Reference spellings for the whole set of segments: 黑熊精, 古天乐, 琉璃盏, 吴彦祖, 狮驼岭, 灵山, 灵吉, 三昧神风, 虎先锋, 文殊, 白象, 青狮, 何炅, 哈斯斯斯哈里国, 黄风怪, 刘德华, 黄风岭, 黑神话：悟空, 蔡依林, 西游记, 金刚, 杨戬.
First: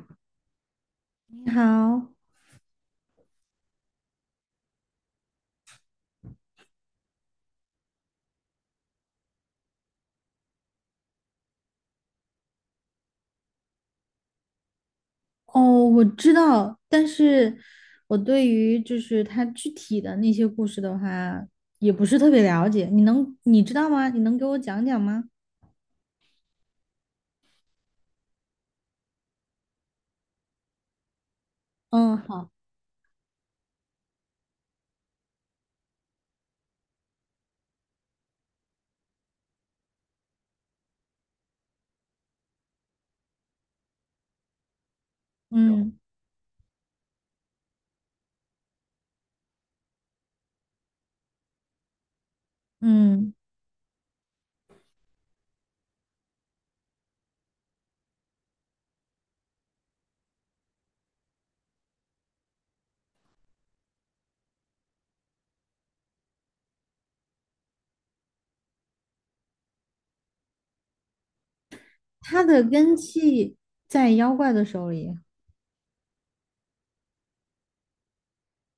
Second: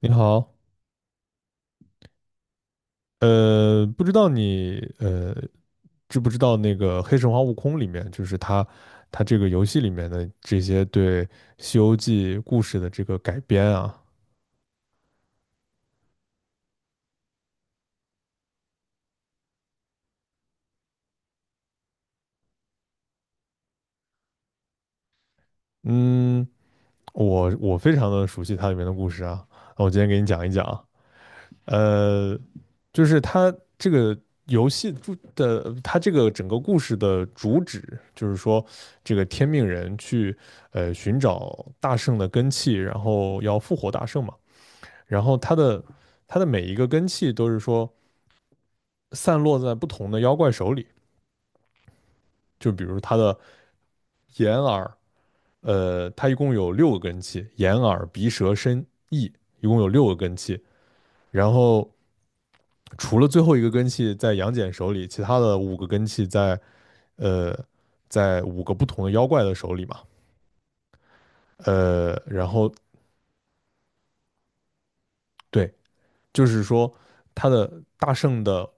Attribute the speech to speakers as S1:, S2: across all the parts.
S1: 你好，
S2: 你好，
S1: 不知道你知不知道那个《黑神话：悟空》里面，就是它这个游戏里面的这些对《西游记》故事的这个改编啊。
S2: 哦，我知道，但是我对于就是它具体的那些故事的话，也不是特别了解。你知道吗？你能给我讲讲吗？
S1: 嗯，我非常的熟悉它里面的故事啊，那我今天给你讲一讲啊。
S2: 嗯，
S1: 呃，
S2: 好，
S1: 就是它这个游戏主的，它这个整个故事的主旨就是说，这个天命人去寻找大圣的根器，然后要复活大圣嘛。然后它的
S2: 嗯
S1: 它的每一个根器都是说散落在不同的妖怪手里，就比如它
S2: 嗯，
S1: 的眼耳。它一共有六个根器，眼耳鼻舌身意，一共有六个根器。然后除了最后一个根器在杨戬手里，其他的五个根器在呃在五个不同的妖怪的手里嘛。
S2: 它
S1: 然
S2: 的
S1: 后
S2: 根系在妖怪的手里。
S1: 对，就是说他的大圣的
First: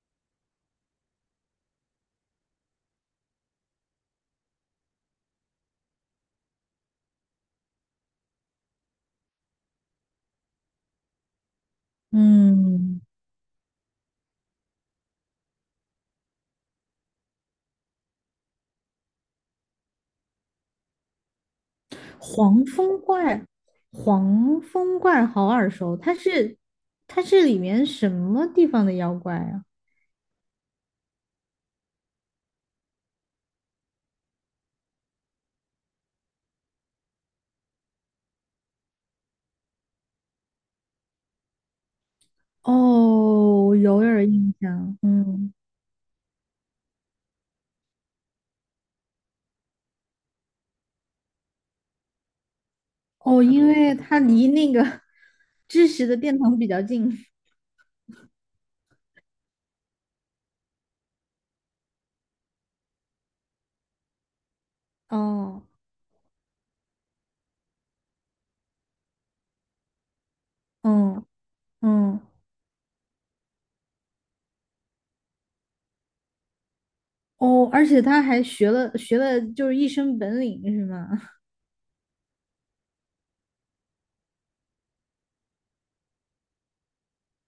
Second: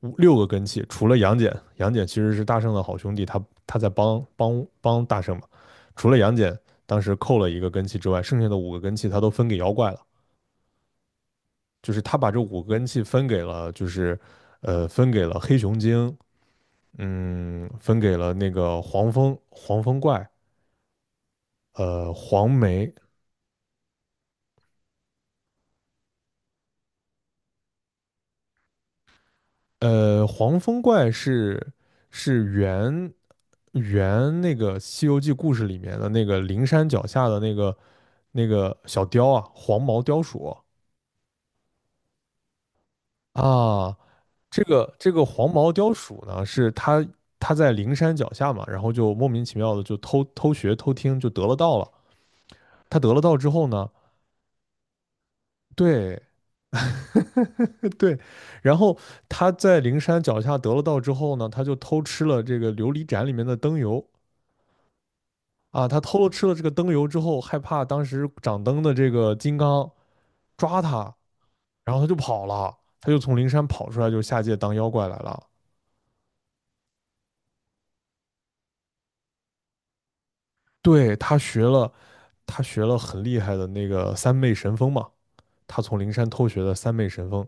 S1: 五六个根器，除了杨戬，杨戬其实是大圣的好兄弟，他在帮大圣嘛。除了杨戬当时扣了一个根器之外，剩下的五个根器他都分给妖怪了，就是他把这五个根
S2: 嗯，
S1: 器分给了，就是分给了黑熊精。嗯，分给了那个黄蜂怪，呃黄
S2: 黄
S1: 眉
S2: 风怪，黄风怪好耳熟，它是里面什么地方的妖怪啊？
S1: 黄风怪是原那个《西游记》故事里面的那个灵山脚下的那个小雕啊，黄毛雕鼠
S2: 哦，我
S1: 啊。
S2: 有点儿印
S1: 这个
S2: 象，
S1: 这个黄
S2: 嗯。
S1: 毛雕鼠呢，是它在灵山脚下嘛，然后就莫名其妙的就偷偷学偷听，就得了道了。他得了道
S2: 哦，
S1: 之后
S2: 因
S1: 呢，
S2: 为他离那个 知识的
S1: 对
S2: 殿堂比较近。
S1: 对，然后他在灵山脚下得了道之后呢，他就偷吃了这个琉璃盏里面的灯油。
S2: 哦，
S1: 啊，他偷了吃了这个灯油之后，害怕当时掌灯的这个金刚抓他，
S2: 嗯
S1: 然后他就
S2: 嗯，
S1: 跑了，他就从灵山跑出来，就下界当妖怪来了。
S2: 哦，而且他还学了，就是一身本领是吗？
S1: 对，他学了很厉害的那个三昧神风嘛，他从灵山偷学的三昧神风。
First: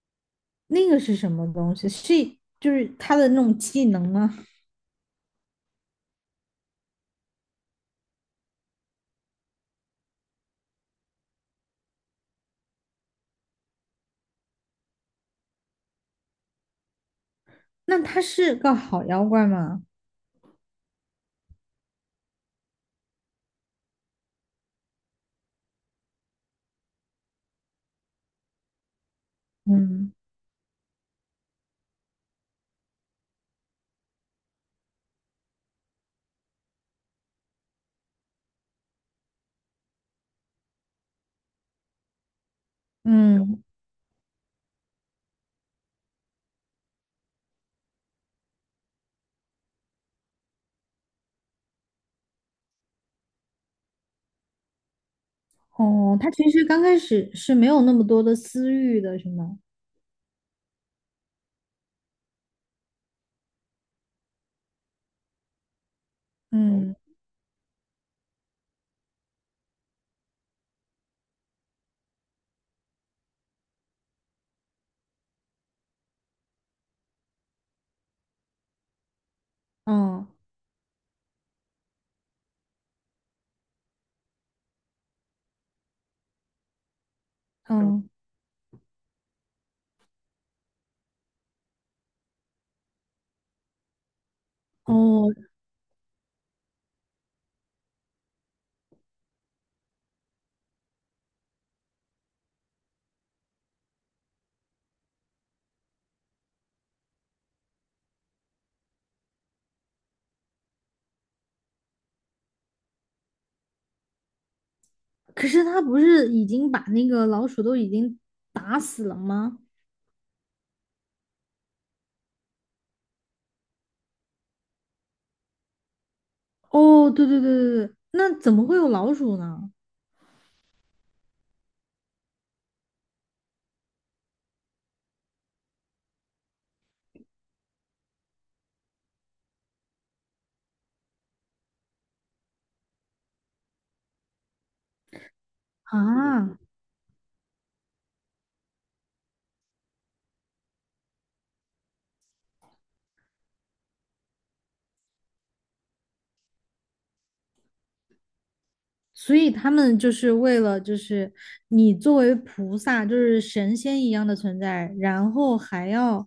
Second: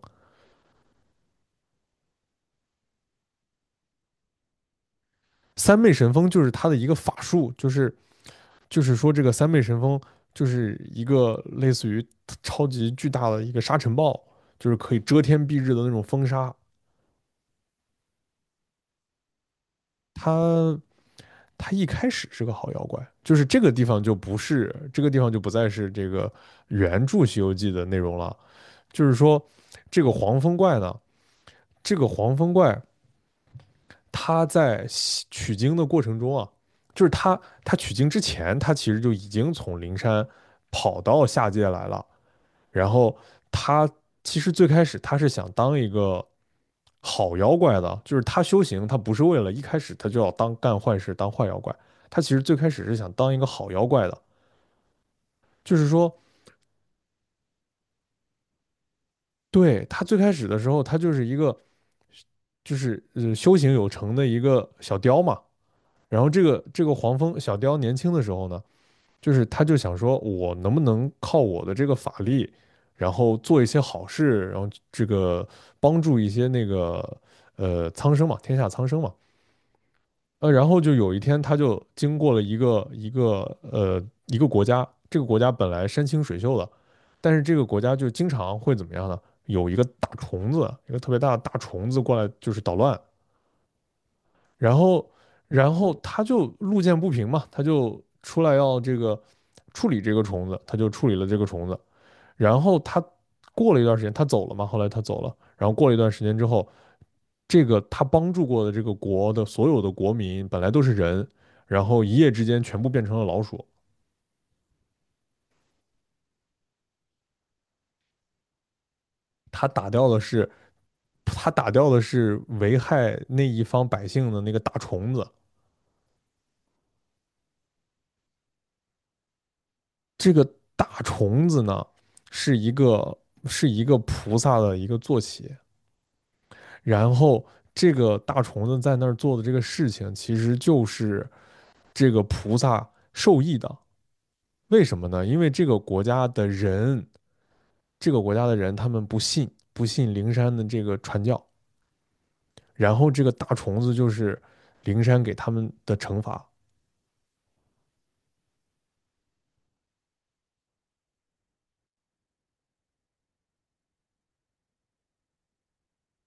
S2: 那个是什么东西？是就是他的那种技能吗？
S1: 三昧神风就是他的一个法术，就是说这个三昧神风就是一个类似于超级巨大的一个沙尘暴，就是可以遮天蔽日的那种风沙。
S2: 那他是个好妖怪吗？
S1: 他。他一开始是个好妖怪，就是这个地方就不再是这个原著《西游记》的内容了。就是说，这个
S2: 嗯
S1: 黄风怪呢，这个黄风怪他在取经的过程中啊，就是他取经之前，他其实就已经从灵山跑到下界来了。然后
S2: 嗯，
S1: 他其实最开始他是想当一个好妖怪的，就是他修行，他不是为了一开始他就要当干坏事当坏妖怪，他其实最开始是想当一个好妖怪的，就是说，
S2: 哦，他其实刚开始是没有那么多的私欲的，是吗？
S1: 对，他最开始的时候他就是一个就是修行有成的一个小雕嘛。然后这个
S2: 嗯
S1: 黄蜂小雕年轻的时候呢，就是他就想说，我能不能靠我的这个法力，然后做一些好事，然后这个帮助一些那个苍生嘛，天下苍生嘛。
S2: 嗯
S1: 然后就有一天，他就经过了一个国家，这个国家本来山清水秀的，但是这个国家
S2: 嗯，
S1: 就经常会怎么样呢？有一个大虫子，一个特别大的大虫子过来，就是捣乱。然后，
S2: 哦，
S1: 然后他就路见不平嘛，他就出来要这个处理这个虫子，他就处理了这个虫子。然后他过了一段时间，他走了嘛，后来他走了。然后过了一段时间之后，这个他帮助过的这个国的所有的国民本来都是人，然后一夜之间全部变成了老鼠。
S2: 可是他不是已经把那个老鼠都已经打死了吗？
S1: 他打掉的是，他打掉的是危害那一方百姓的那个大虫子。
S2: 哦，对对对对对，那怎么会有老鼠呢？
S1: 这个大虫子呢，是一个是一个菩萨的一个坐骑，然后这个大虫子在那儿做的这个事情，其实就是这个菩萨受益的。为什么呢？因为
S2: 啊，
S1: 这个国家的人他们不信灵山的这个传教，然后这个大虫子就是灵山给他们的惩罚。
S2: 所以他们就是为了，就是你作为菩萨，就是神仙一样的存在，然后还要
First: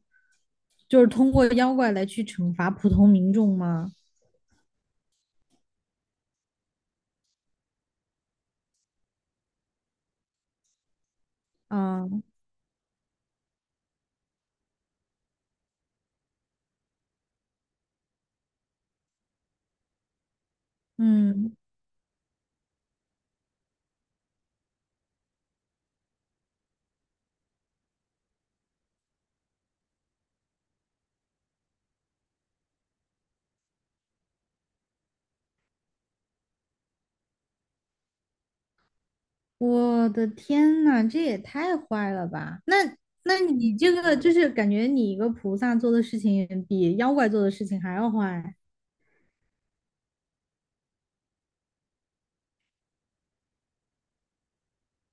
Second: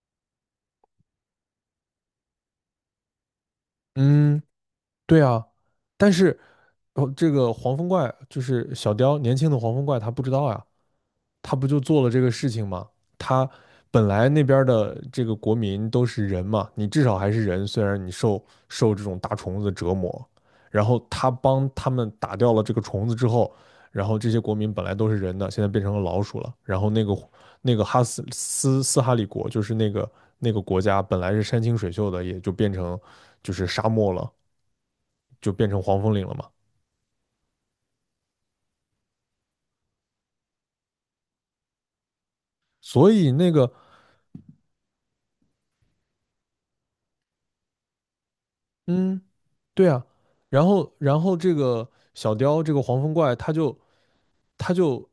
S2: 就是通过妖怪来去惩罚普通民众吗？
S1: 嗯，对啊，但是哦，这个黄风怪就是小雕，年轻的黄风怪他不知道呀。他不就做
S2: 啊，
S1: 了这个事情吗？他本来那边的这个国民都是人嘛，你至少还是人，虽然你受这种大虫子折磨，然后他
S2: 嗯，
S1: 帮他们打掉了这个虫子之后，然后这些国民本来都是人的，现在变成了老鼠了。然后那个哈斯斯斯哈里国，就是那个国家本来是山清水秀的，也就变成就是沙漠了，就变成黄风岭了嘛。
S2: 我的天呐，这也太坏了吧！那
S1: 所以
S2: 那
S1: 那个
S2: 你这个就是感觉你一个菩萨做的事情比妖怪做的事情还要坏。
S1: 嗯，对啊。然后这个小雕这个黄风怪，他就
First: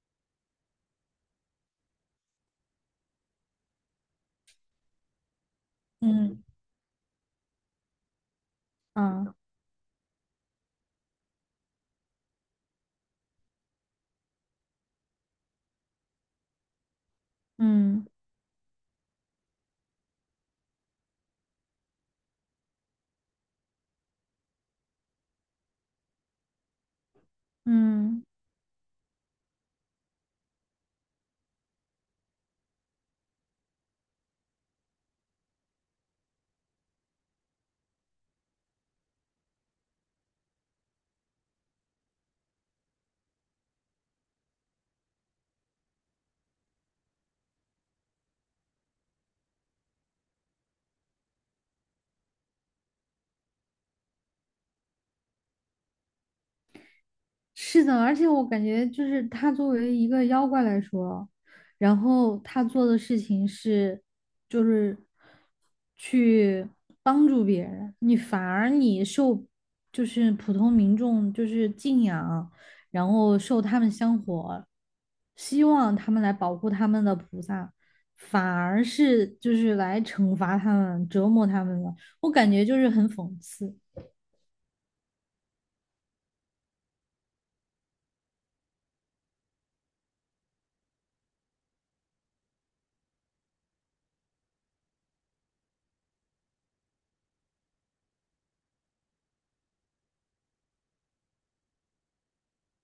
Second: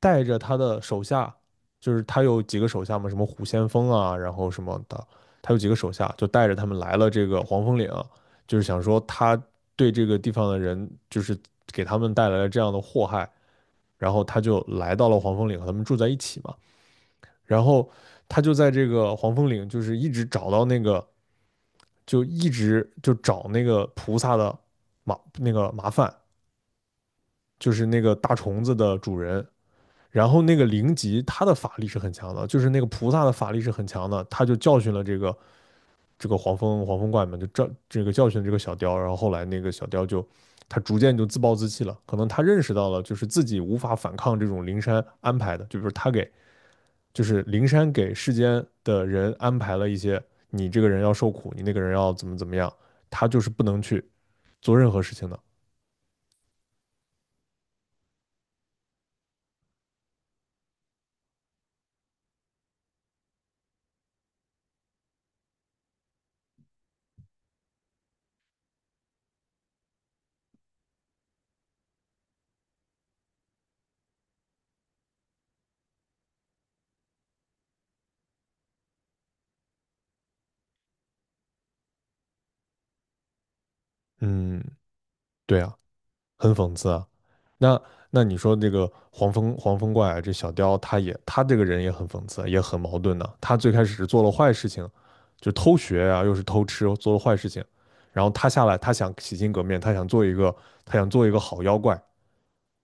S1: 带着他的手下，就是他有几个手下嘛，什么虎先锋啊，然后什么的，他有几个手下，就
S2: 嗯
S1: 带着他们来了这个黄风岭，就是想说
S2: 啊，
S1: 他对这个地方的人，就是给他们带来了这样的祸害。然后他就来到了黄风岭和他们住在一起嘛，然后
S2: 嗯
S1: 他就在这个黄风岭，就是一直找到那个。就一直就找那个菩萨的麻烦，就是那个
S2: 嗯。
S1: 大虫子的主人。然后那个灵吉他的法力是很强的，就是那个菩萨的法力是很强的，他就教训了这个黄风怪们，就这个教训这个小雕。然后后来那个小雕他逐渐就自暴自弃了，可能他认识到了就是自己无法反抗这种灵山安排的，就比如就是灵山给世间的人安排了一些，你这个人要受苦，你那个人要怎么怎么样，他就是不能去做任何事情的。
S2: 是的，而且我感觉就是他作为一个妖怪来说，然后他做的事情是，就是去帮助别人，你反而你受就是普通民众就是敬仰，然后受他们香火，希望他们来保护他们的菩萨，反而是就是来惩罚他们、折磨他们了。我感觉就是很讽刺，
S1: 嗯，对啊，很讽刺啊。那那你说这个黄风怪啊，这小雕他这个人也很讽刺，也很矛盾的啊、他最开始是做了坏事情，就偷学啊，又是偷吃，做了坏事情。然后他下来，他想洗心革面，他想做一个好妖怪，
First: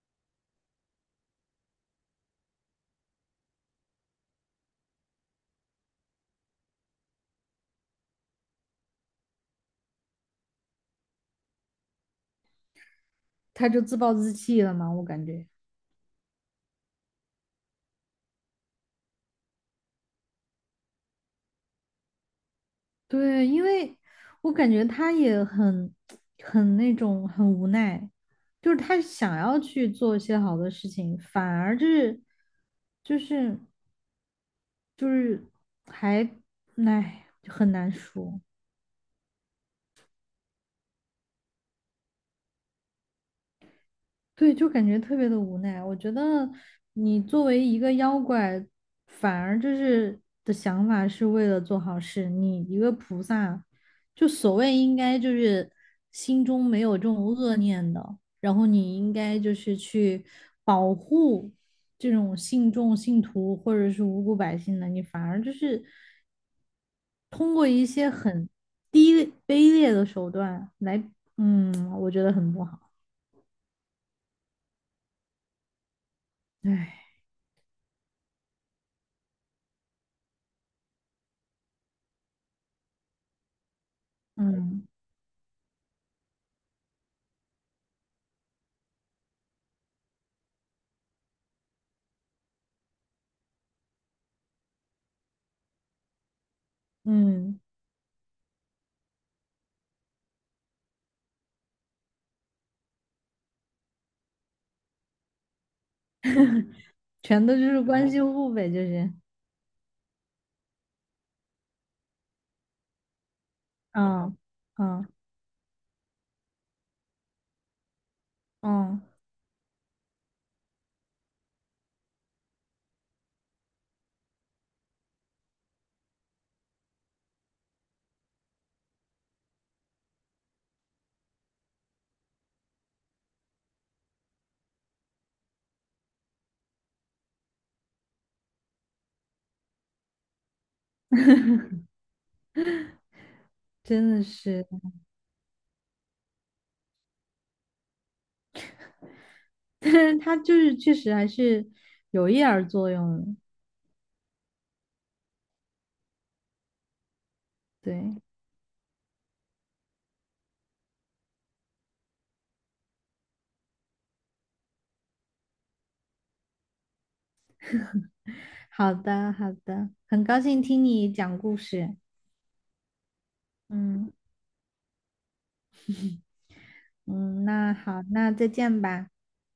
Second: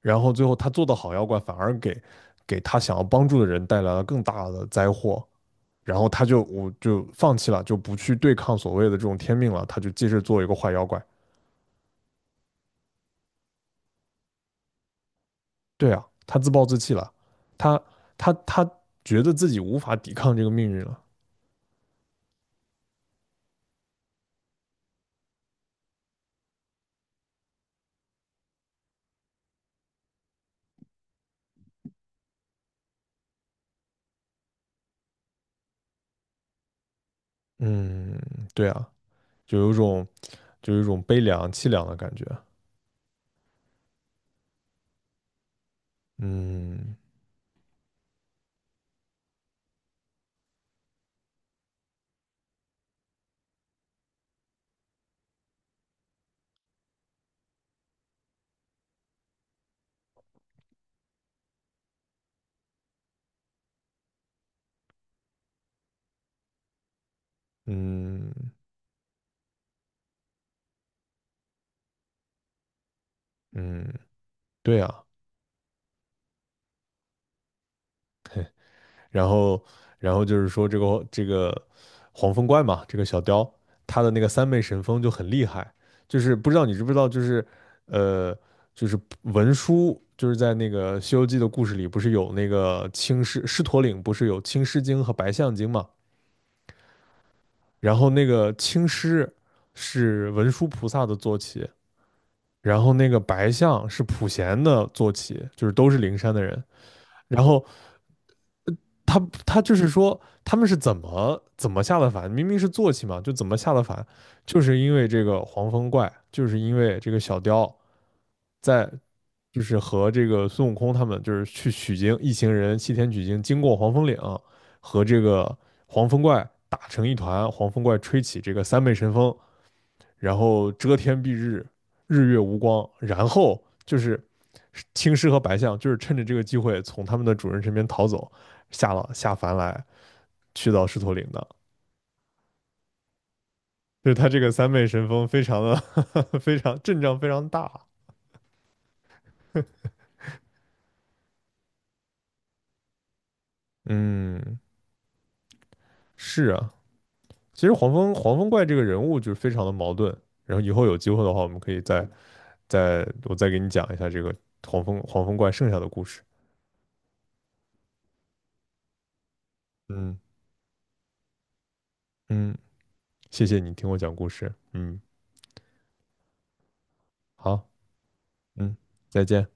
S1: 然后最后他做的好妖怪反而给他想要帮助的人带来了更大的灾祸，然后我就放弃了，就不去对抗所谓的这种天命了，他就接着做一个坏妖怪。
S2: 他就自暴自弃了嘛，我感觉。
S1: 对啊，他自暴自弃了，他他觉得自己无法抵抗这个命运了。
S2: 对，因为我感觉他也很那种很无奈，就是他想要去做一些好的事情，反而就是就是还唉就很难
S1: 嗯，
S2: 说。
S1: 对啊，就有一种悲凉凄凉的感觉。
S2: 对，就感觉特别的无奈。我觉得
S1: 嗯
S2: 你作为一个妖怪，反而就是的想法是为了做好事。你一个菩萨，就所谓应该就是心中没有这种恶念的，然后你应该就是去保护这种信众、信徒或者是无辜百姓的，你反而就是通过一些
S1: 嗯
S2: 很低卑劣的手段来，嗯，我觉得很不好。
S1: 嗯，对啊，
S2: 唉，
S1: 然后，然后就是说这个这个黄风怪嘛，这个小雕，他的那个三昧神
S2: 嗯。
S1: 风就很厉害，就是不知道你知不知道，就是呃，就是文殊，就是在那个《西游记》的故事里，不是有那个青狮狮驼岭，不是有青狮精和白象精嘛？
S2: 嗯，
S1: 然后那个青狮是文殊菩萨的坐骑，然后那个白象是普贤的坐骑，就是都是灵山的人。然
S2: 全都就
S1: 后
S2: 是关系户呗，就是，
S1: 他他就是说他们是怎么怎么下的凡，明明是坐骑嘛，就怎么下的凡，
S2: 嗯
S1: 就是因为
S2: 嗯
S1: 这个黄风怪，就是因为这个小雕在
S2: 嗯，
S1: 就是和这个孙悟空他们就是去取经，一行人西天取经，经过黄风岭和这个黄风怪打成一团，黄风怪吹起这个三昧神风，然后遮天蔽日，日月无光，然后就是青狮和白象就是趁着这个机会从他们的主人身边逃走。下凡来，去到狮驼岭的，就
S2: 真
S1: 是
S2: 的
S1: 他这个
S2: 是，
S1: 三昧 神风非常的呵呵 非常阵仗非常大。
S2: 但是他就是确实还是有一点儿作用的。
S1: 嗯，是啊，其实黄风
S2: 对，
S1: 黄风怪这个人物就是非常的矛盾。然后以后有机会的话，我们可以我再给你讲一下这个黄风怪剩下的故事。
S2: 好的好的，
S1: 嗯
S2: 很高兴听你讲故事，
S1: 嗯，谢谢你听我
S2: 嗯
S1: 讲故事。嗯，
S2: 嗯，
S1: 好，
S2: 那好，那再
S1: 嗯，
S2: 见吧，
S1: 再见。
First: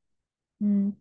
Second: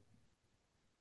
S2: 嗯。